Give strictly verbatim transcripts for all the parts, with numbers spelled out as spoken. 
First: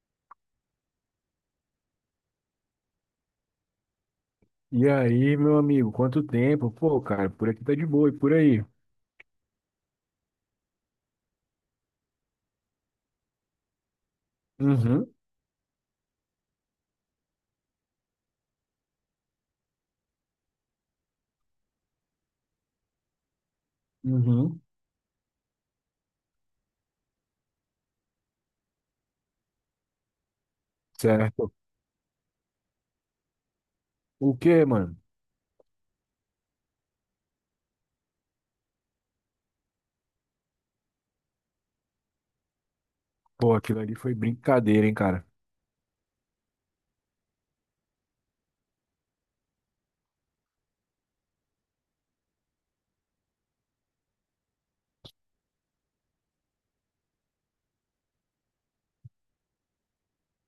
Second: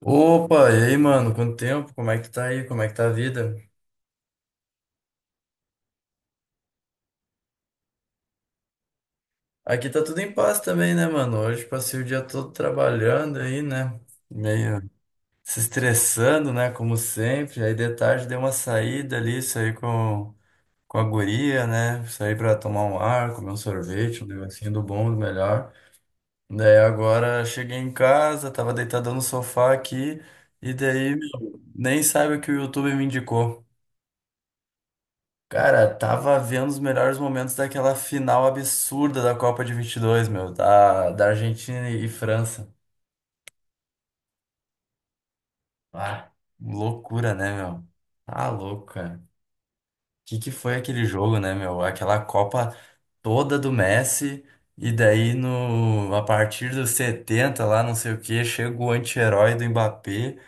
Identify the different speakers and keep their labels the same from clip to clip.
Speaker 1: Opa, e aí, mano? Quanto tempo? Como é que tá aí? Como é que tá a vida?
Speaker 2: E aí, meu amigo, quanto tempo? Pô, cara, por aqui tá de boa e por aí?
Speaker 1: Aqui tá tudo em paz também, né, mano? Hoje passei o dia todo trabalhando aí, né? Meio
Speaker 2: Uhum,
Speaker 1: se estressando, né? Como sempre. Aí de tarde dei uma saída ali, saí com, com a guria, né? Saí pra tomar um ar, comer um sorvete, um
Speaker 2: uhum,
Speaker 1: negocinho do bom, do melhor. Daí agora cheguei em casa, tava deitado no sofá aqui, e daí
Speaker 2: certo.
Speaker 1: nem sabe o que o YouTube me indicou.
Speaker 2: O quê, mano?
Speaker 1: Cara, tava vendo os melhores momentos daquela final absurda da Copa de vinte e dois, meu, da, da Argentina e França.
Speaker 2: Pô, aquilo ali foi brincadeira, hein, cara?
Speaker 1: Ah, loucura, né, meu? Tá louco, cara. Que que foi aquele jogo, né, meu? Aquela Copa toda do Messi e daí no a partir dos setenta lá, não sei o que chega o anti-herói do Mbappé.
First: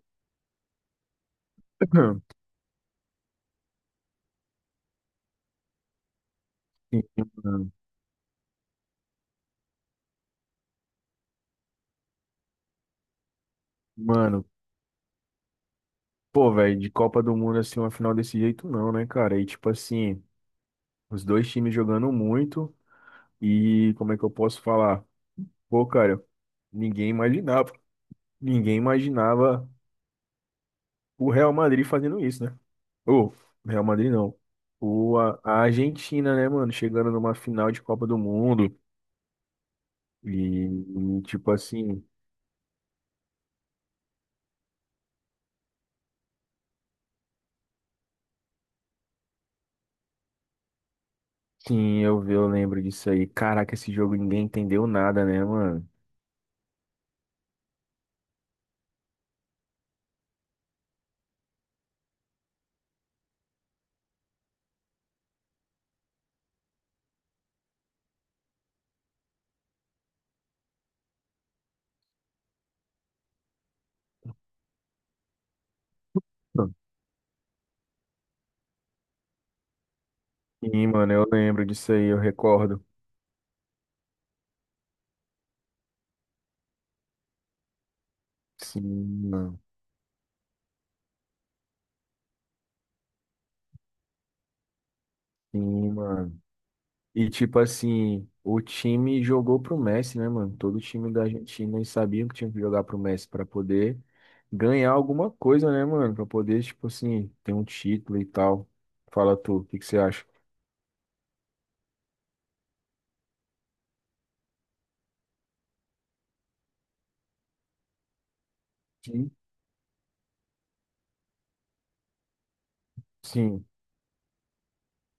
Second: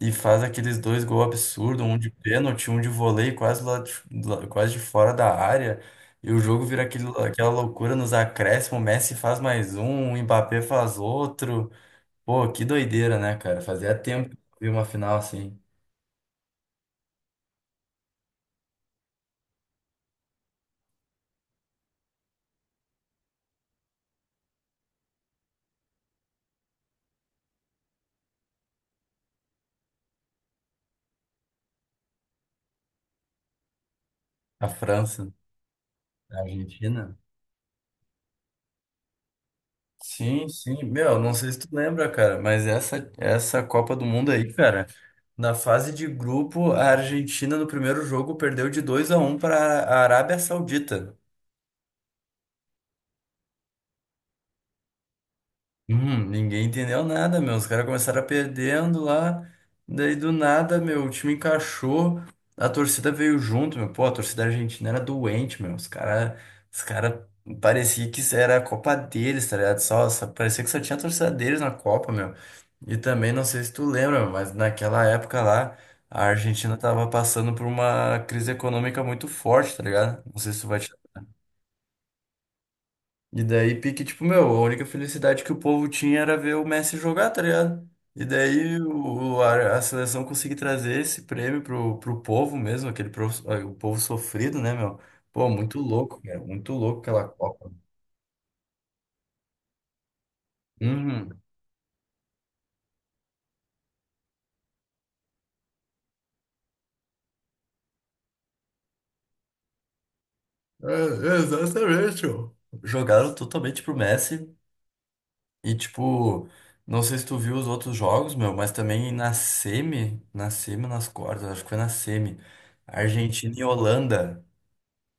Speaker 1: E faz aqueles dois gols absurdos, um de pênalti, um de voleio quase lá de, lá- quase de fora da área. E o jogo vira
Speaker 2: Sim,
Speaker 1: aquele, aquela
Speaker 2: mano,
Speaker 1: loucura nos acréscimos, o Messi faz mais um, o Mbappé faz outro. Pô, que doideira, né, cara? Fazia tempo que
Speaker 2: mano,
Speaker 1: eu vi uma final assim,
Speaker 2: pô, velho, de Copa do Mundo, assim, uma final desse jeito não, né, cara? E, tipo assim, os dois times jogando muito e, como é que eu posso falar? Pô, cara, ninguém imaginava, ninguém imaginava o Real Madrid fazendo isso, né? O Real Madrid não.
Speaker 1: a
Speaker 2: O,
Speaker 1: França,
Speaker 2: a, a Argentina,
Speaker 1: a
Speaker 2: né, mano? Chegando
Speaker 1: Argentina.
Speaker 2: numa final de Copa do Mundo.
Speaker 1: Sim, sim. Meu,
Speaker 2: E, e,
Speaker 1: não sei
Speaker 2: tipo
Speaker 1: se tu
Speaker 2: assim,
Speaker 1: lembra, cara, mas essa, essa Copa do Mundo aí, cara, na fase de grupo, a Argentina no primeiro jogo perdeu de dois a um para a Arábia Saudita.
Speaker 2: sim, eu, vi- eu lembro disso aí. Caraca, esse jogo ninguém entendeu nada, né, mano?
Speaker 1: Hum, ninguém entendeu nada, meu. Os caras começaram perdendo lá. Daí do nada, meu, o time encaixou. A torcida veio junto, meu. Pô, a torcida argentina era doente, meu. Os caras, os cara parecia que isso era a Copa deles, tá ligado? Só, só- parecia que só tinha a torcida deles na Copa, meu. E também, não sei se tu lembra, meu, mas naquela época lá, a Argentina tava passando por uma crise econômica muito forte, tá ligado? Não sei se tu vai
Speaker 2: Sim,
Speaker 1: te
Speaker 2: mano, eu lembro disso aí, eu recordo.
Speaker 1: e daí, pique, tipo, meu, a única felicidade que o povo tinha era ver o Messi jogar, tá ligado? E daí
Speaker 2: Sim,
Speaker 1: o,
Speaker 2: mano.
Speaker 1: a, a seleção conseguiu trazer esse prêmio pro, pro povo mesmo, aquele pro o povo sofrido, né, meu? Pô, muito
Speaker 2: Sim,
Speaker 1: louco, cara,
Speaker 2: mano.
Speaker 1: muito louco aquela
Speaker 2: E tipo
Speaker 1: Copa.
Speaker 2: assim, o time jogou pro Messi, né, mano? Todo time da
Speaker 1: Uhum.
Speaker 2: Argentina eles sabiam que tinha que jogar pro Messi pra poder ganhar alguma coisa, né, mano? Pra poder, tipo assim, ter um título e tal. Fala tu, o que que você acha?
Speaker 1: É, exatamente, ó. Jogaram totalmente pro Messi e, tipo, não sei se tu viu os outros jogos, meu, mas também
Speaker 2: Sim.
Speaker 1: na semi, na semi, nas quartas, acho que foi na semi, Argentina e
Speaker 2: Sim,
Speaker 1: Holanda.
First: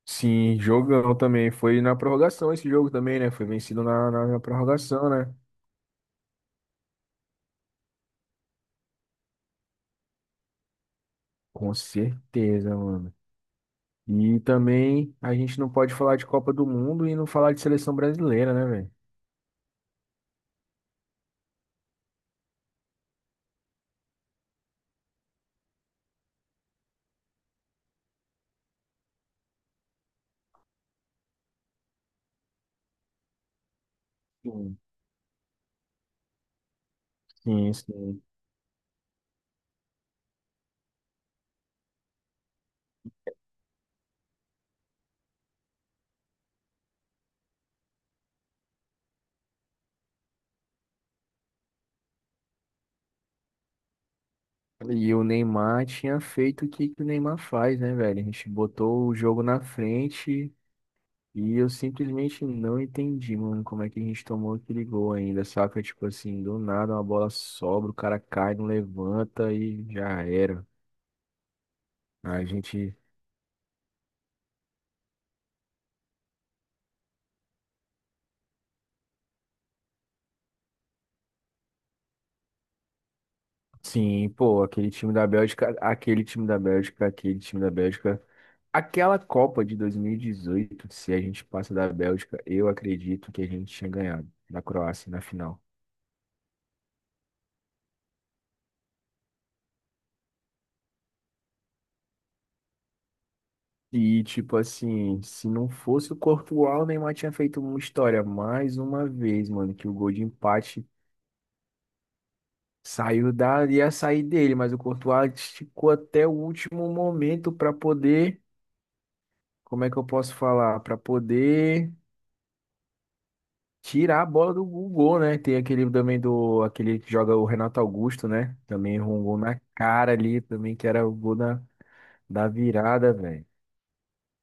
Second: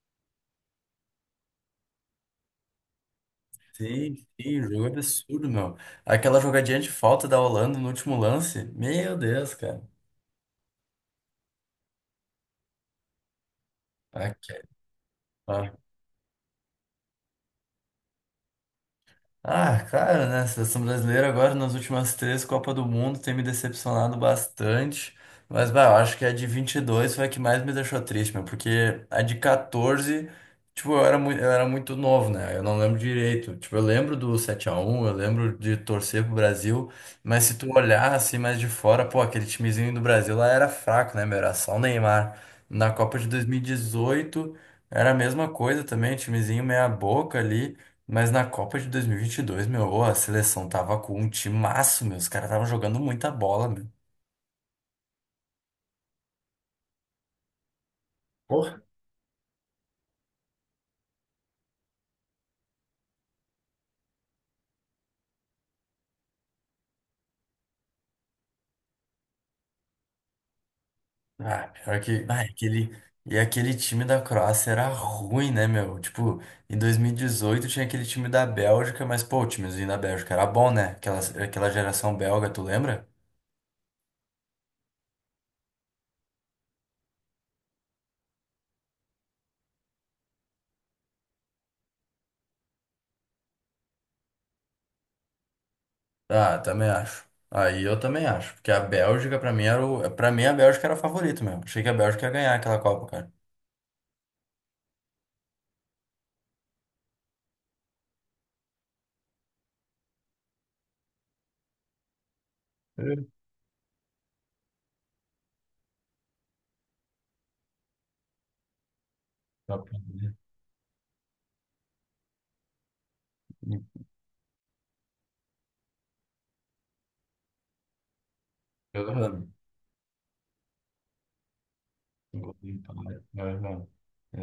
Speaker 2: sim, jogão também. Foi na prorrogação esse jogo também, né? Foi vencido na,
Speaker 1: Sim,
Speaker 2: na, na
Speaker 1: sim, o jogo é
Speaker 2: prorrogação, né?
Speaker 1: absurdo, meu. Aquela jogadinha de falta da Holanda no último lance, meu Deus, cara.
Speaker 2: Com certeza, mano. E
Speaker 1: Aqui,
Speaker 2: também a gente não pode falar de Copa do Mundo e não falar de seleção brasileira, né, velho?
Speaker 1: ah, cara, né? A seleção brasileira agora nas últimas três Copas do Mundo tem me decepcionado bastante. Mas, bah, eu acho que a de vinte e dois foi a que mais me deixou triste, meu, porque a de quatorze, tipo, eu era muito, eu era muito novo, né? Eu não lembro direito. Tipo, eu lembro do sete a
Speaker 2: Sim,
Speaker 1: um eu lembro de torcer pro Brasil, mas se tu
Speaker 2: sim.
Speaker 1: olhar
Speaker 2: Sim.
Speaker 1: assim mais de fora, pô, aquele timezinho do Brasil lá era fraco, né, meu? Era só o Neymar. Na Copa de dois mil e dezoito era a mesma coisa também, timezinho meia boca ali. Mas na Copa de dois mil e vinte e dois, meu, ô, a seleção tava com um timaço, meu. Os caras estavam jogando muita bola, meu.
Speaker 2: E o Neymar tinha feito o que que o Neymar faz, né, velho? A gente
Speaker 1: Porra,
Speaker 2: botou o jogo na frente e eu simplesmente não entendi, mano, como é que a gente tomou aquele gol ainda, saca? Tipo assim, do nada uma bola sobra, o cara cai, não levanta e já era.
Speaker 1: ah, pior que. Ah,
Speaker 2: A gente,
Speaker 1: aquele... E aquele time da Croácia era ruim, né, meu? Tipo, em dois mil e dezoito tinha aquele time da Bélgica, mas, pô, o timezinho da Bélgica era bom, né? Aquela, aquela geração belga, tu lembra?
Speaker 2: sim, pô, aquele time da Bélgica, aquele time da Bélgica, aquele time da Bélgica. Aquela Copa de dois mil e dezoito, se a gente passa da Bélgica, eu acredito que a gente tinha ganhado da Croácia na final.
Speaker 1: Ah, também acho. Aí eu também acho. Porque a Bélgica, pra mim, era o... pra mim, a Bélgica era o favorito, meu. Achei que a Bélgica ia ganhar aquela Copa, cara.
Speaker 2: E, tipo assim, se não fosse o Courtois, o Neymar tinha feito uma história mais uma vez, mano, que o gol de empate saiu
Speaker 1: É,
Speaker 2: da, ia sair dele, mas o Courtois esticou até o último momento pra poder,
Speaker 1: tá
Speaker 2: como é que
Speaker 1: pra
Speaker 2: eu
Speaker 1: ver.
Speaker 2: posso falar? Pra poder
Speaker 1: E-
Speaker 2: tirar a bola do gol, né? Tem aquele também do, aquele que joga o Renato Augusto, né? Também errou um gol na cara ali, também que era o gol da, da
Speaker 1: Engoliu, tá
Speaker 2: virada,
Speaker 1: ligado? É
Speaker 2: velho.
Speaker 1: verdade.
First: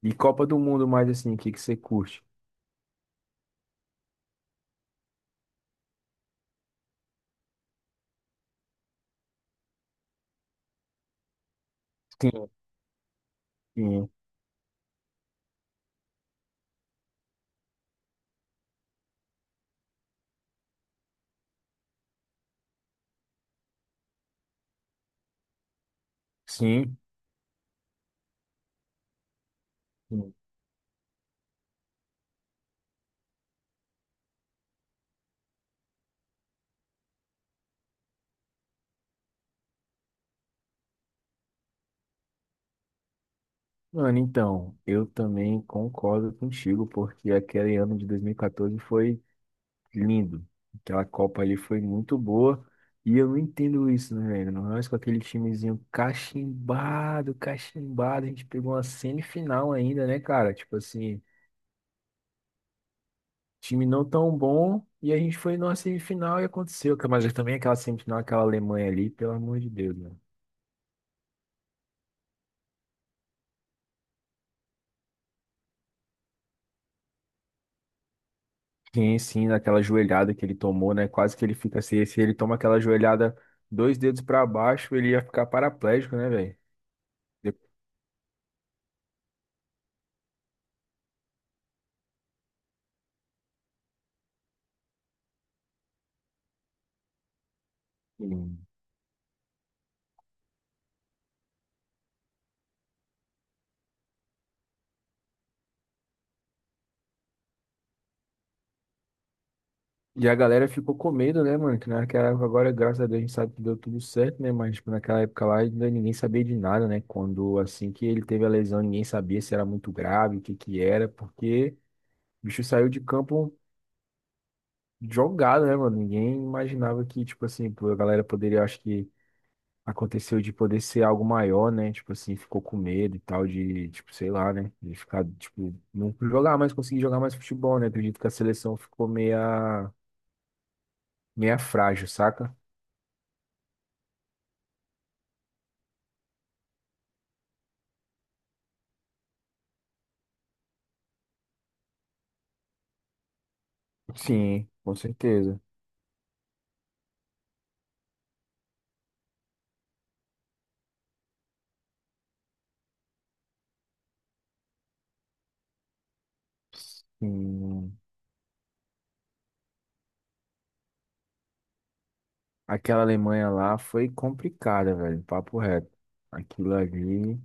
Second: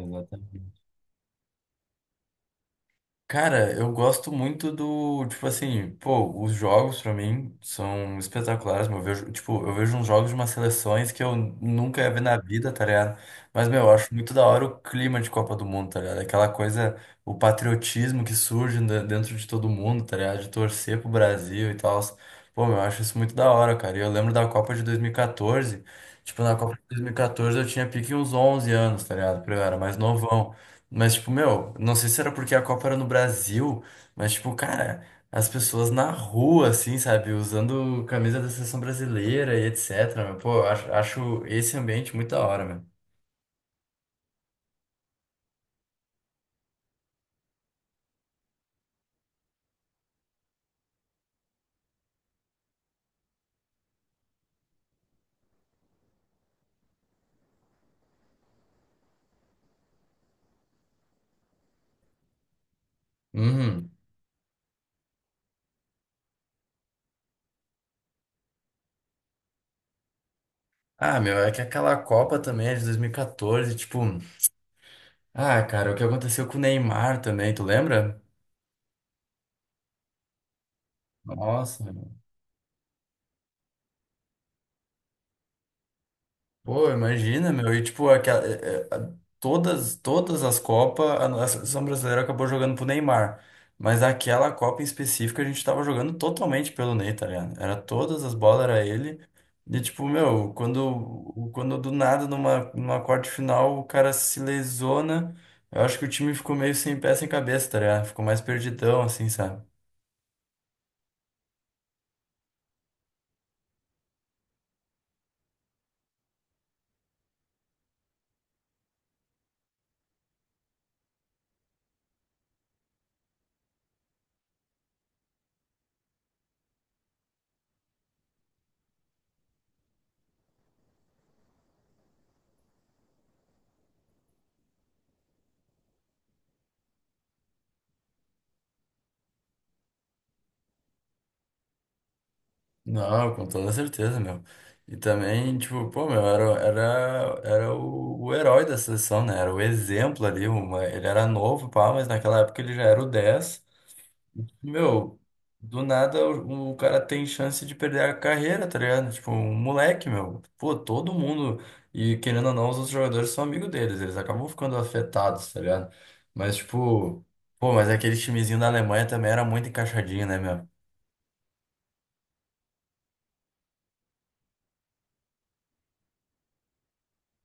Speaker 2: E Copa do Mundo mais assim, o que que você curte?
Speaker 1: Cara, eu gosto muito do, tipo assim, pô, os jogos pra mim são espetaculares, meu. Eu vejo, tipo, eu vejo uns jogos de umas seleções que eu nunca ia ver na
Speaker 2: Sim.
Speaker 1: vida, tá ligado? Mas, meu, eu acho muito da hora o clima de Copa do Mundo, tá ligado? Aquela coisa, o patriotismo que surge de- dentro de todo mundo, tá ligado? De torcer pro Brasil e tal. Pô, meu, eu acho isso muito da hora, cara. E eu lembro da Copa de dois mil e quatorze, tipo, na Copa de
Speaker 2: Sim,
Speaker 1: dois mil e quatorze eu tinha pique uns onze anos, tá ligado? Porque eu era mais
Speaker 2: sim.
Speaker 1: novão. Mas, tipo, meu, não sei se era porque a Copa era no Brasil, mas, tipo, cara, as pessoas na rua, assim, sabe, usando camisa da seleção brasileira e et cetera. Meu, pô, eu acho, acho esse ambiente muito da hora, meu.
Speaker 2: Mano, então, eu também concordo contigo, porque aquele ano de dois mil e quatorze foi lindo. Aquela Copa ali foi muito boa. E eu não entendo isso, né, velho? Nós com aquele timezinho cachimbado, cachimbado, a gente pegou uma semifinal ainda, né, cara? Tipo assim, time
Speaker 1: Uhum.
Speaker 2: não tão bom, e a gente foi numa semifinal e aconteceu. Mas também aquela semifinal, aquela Alemanha ali, pelo amor de Deus, né?
Speaker 1: Ah, meu, é que aquela Copa também é de dois mil e quatorze, tipo. Ah, cara, o que aconteceu com o Neymar também, tu lembra?
Speaker 2: Sim, sim, daquela joelhada que ele tomou, né? Quase que ele fica
Speaker 1: Nossa,
Speaker 2: assim. Se ele toma aquela joelhada dois dedos pra baixo, ele ia ficar paraplégico, né, velho?
Speaker 1: pô, imagina,
Speaker 2: De-
Speaker 1: meu. E tipo, aquela, é, é, a- todas, todas, as Copas, a nossa seleção brasileira acabou jogando pro Neymar. Mas aquela Copa em específico a gente tava jogando totalmente pelo Ney, tá ligado? Era todas as bolas,
Speaker 2: Sim.
Speaker 1: era ele. E tipo, meu, quando, quando do nada, numa, numa quarta de final, o cara se lesiona, eu acho que o time ficou meio sem pé, sem cabeça, tá ligado? Ficou mais perdidão, assim, sabe?
Speaker 2: E a galera ficou com medo, né, mano? Que naquela época, agora, graças a Deus, a gente sabe que deu tudo certo, né? Mas, tipo, naquela época lá, ainda ninguém sabia de nada, né? Quando, assim que ele teve a lesão, ninguém sabia se era muito grave, o que que era, porque o bicho saiu de campo jogado, né, mano? Ninguém imaginava que, tipo assim, pô, a galera poderia, acho que aconteceu de poder ser algo maior, né? Tipo assim, ficou com medo e tal de, tipo, sei lá, né? De ficar, tipo, não jogar mais, conseguir jogar mais futebol, né? Acredito que a seleção ficou meia, meia frágil, saca?
Speaker 1: Não, com toda certeza, meu. E também, tipo, pô, meu, era, era, era o, o herói da seleção, né? Era o exemplo ali. Uma, ele era novo, pá, mas naquela época ele já era o dez.
Speaker 2: Sim, com
Speaker 1: Meu,
Speaker 2: certeza.
Speaker 1: do nada o, o cara tem chance de perder a carreira, tá ligado? Tipo, um moleque, meu. Pô, todo mundo. E querendo ou não, os outros jogadores são amigos deles. Eles acabam ficando afetados, tá ligado? Mas, tipo, pô, mas
Speaker 2: Sim.
Speaker 1: aquele timezinho da Alemanha também era muito encaixadinho, né, meu?
Speaker 2: Aquela Alemanha lá foi complicada, velho, papo reto. Aquilo ali,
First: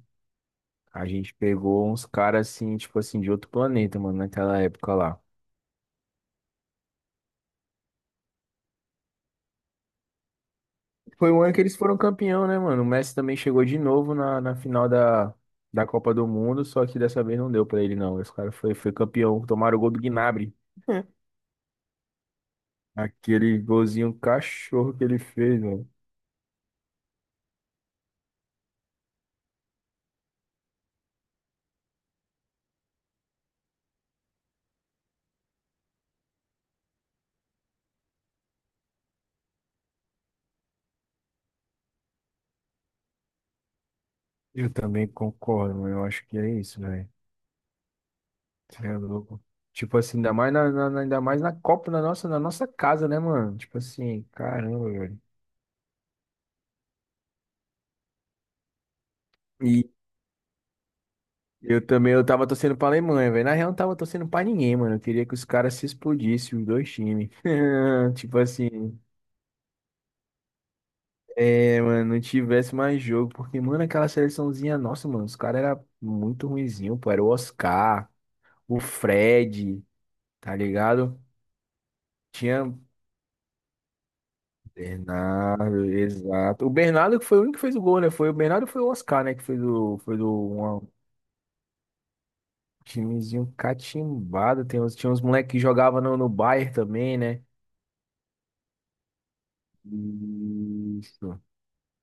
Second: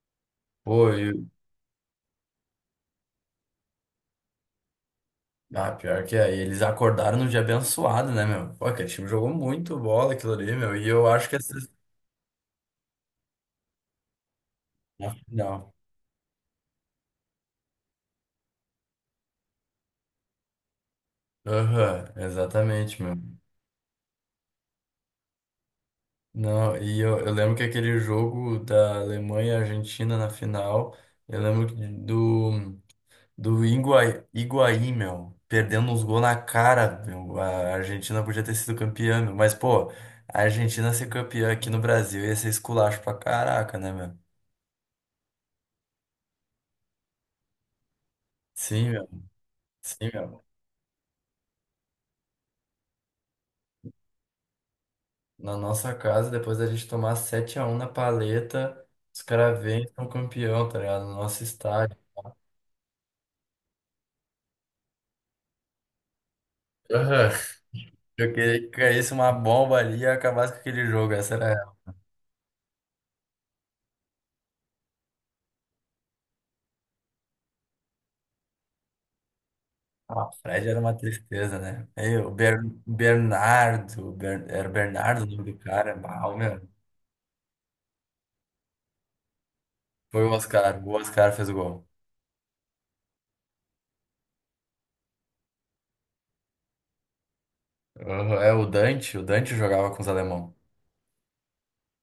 Speaker 1: Pô,
Speaker 2: a
Speaker 1: e
Speaker 2: gente pegou uns caras assim, tipo assim, de outro planeta, mano, naquela época lá.
Speaker 1: ah, pior que é. E eles acordaram num dia abençoado, né, meu? Pô, aquele time jogou muito bola aquilo ali, meu. E eu acho
Speaker 2: Foi
Speaker 1: que
Speaker 2: o
Speaker 1: essa...
Speaker 2: ano que eles foram campeão, né, mano? O Messi também chegou de novo na, na final
Speaker 1: na
Speaker 2: da,
Speaker 1: final.
Speaker 2: da Copa do Mundo, só que dessa vez não deu pra ele, não. Esse cara foi, foi campeão, tomaram o gol do Gnabry.
Speaker 1: Aham, exatamente, meu.
Speaker 2: Aquele golzinho cachorro que ele fez, mano.
Speaker 1: Não, e eu, eu lembro que aquele jogo da Alemanha e Argentina na final, eu lembro que do, do Higuaí, Higuaí, meu, perdendo uns gols na cara, meu. A Argentina podia ter sido campeã, meu. Mas, pô, a Argentina ser campeã aqui no Brasil ia ser esculacho pra caraca, né, meu?
Speaker 2: Eu também concordo, mano. Eu acho que é isso, velho. Você
Speaker 1: Sim,
Speaker 2: é
Speaker 1: meu.
Speaker 2: louco. Tipo
Speaker 1: Sim,
Speaker 2: assim, ainda
Speaker 1: meu.
Speaker 2: mais na, na- na- ainda mais na Copa, na nossa, na nossa casa, né, mano? Tipo assim, caramba, velho.
Speaker 1: Na nossa casa, depois da gente tomar sete a um na paleta, os caras vêm e são campeão, tá ligado? No nosso
Speaker 2: Eu
Speaker 1: estádio.
Speaker 2: também, eu tava torcendo pra Alemanha, velho. Na real, eu não tava torcendo pra ninguém, mano. Eu queria que os caras se explodissem, os dois
Speaker 1: Aham.
Speaker 2: times.
Speaker 1: Eu
Speaker 2: Tipo
Speaker 1: queria que
Speaker 2: assim,
Speaker 1: caísse uma bomba ali e acabasse com aquele jogo. Essa era.
Speaker 2: é,
Speaker 1: Ela.
Speaker 2: mano, não tivesse mais jogo. Porque, mano, aquela seleçãozinha, nossa, mano, os caras eram muito ruinzinho, pô. Era o Oscar, o Fred,
Speaker 1: Ah,
Speaker 2: tá
Speaker 1: Fred era uma
Speaker 2: ligado?
Speaker 1: tristeza, né? Aí, o Ber...
Speaker 2: Tinha
Speaker 1: Bernardo, Ber- era Bernardo o nome do
Speaker 2: Bernardo,
Speaker 1: cara. Mal, meu.
Speaker 2: exato. O Bernardo que foi o único que fez o gol, né? Foi o Bernardo e foi o Oscar, né? Que fez o, foi
Speaker 1: Foi
Speaker 2: do,
Speaker 1: o Oscar,
Speaker 2: uma-
Speaker 1: o Oscar fez o gol.
Speaker 2: timezinho catimbado. Tem uns, tinha uns moleques que jogavam no, no Bayern também, né?
Speaker 1: Aham, É o Dante, o Dante, jogava com os alemão.
Speaker 2: Isso.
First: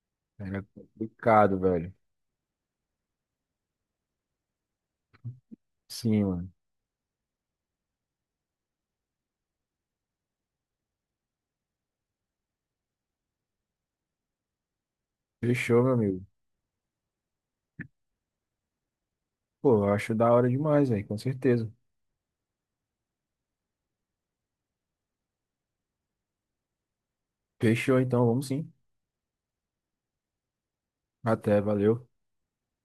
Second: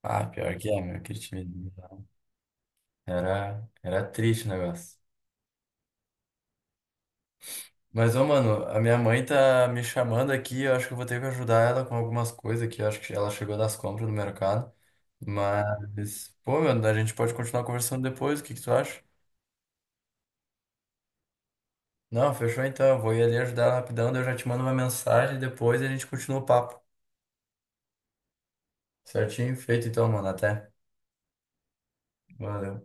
Speaker 1: Ah, pior
Speaker 2: Era
Speaker 1: que é, meu, aquele
Speaker 2: complicado,
Speaker 1: time.
Speaker 2: velho.
Speaker 1: Era, era triste o negócio.
Speaker 2: Sim, mano.
Speaker 1: Mas, ô, mano, a minha mãe tá me chamando aqui. Eu acho que eu vou ter que ajudar ela com algumas coisas aqui. Eu acho que ela chegou das compras no mercado.
Speaker 2: Fechou, meu amigo.
Speaker 1: Mas, pô, mano, a gente pode continuar conversando depois. O que que tu acha?
Speaker 2: Pô, eu acho da hora demais, velho, com certeza.
Speaker 1: Não, fechou então. Eu vou ir ali ajudar ela rapidão. Daí eu já te mando uma mensagem depois e a gente continua o papo.
Speaker 2: Fechou, então, vamos sim.
Speaker 1: Certinho? Feito então, mano. Até.
Speaker 2: Até, valeu.
Speaker 1: Valeu.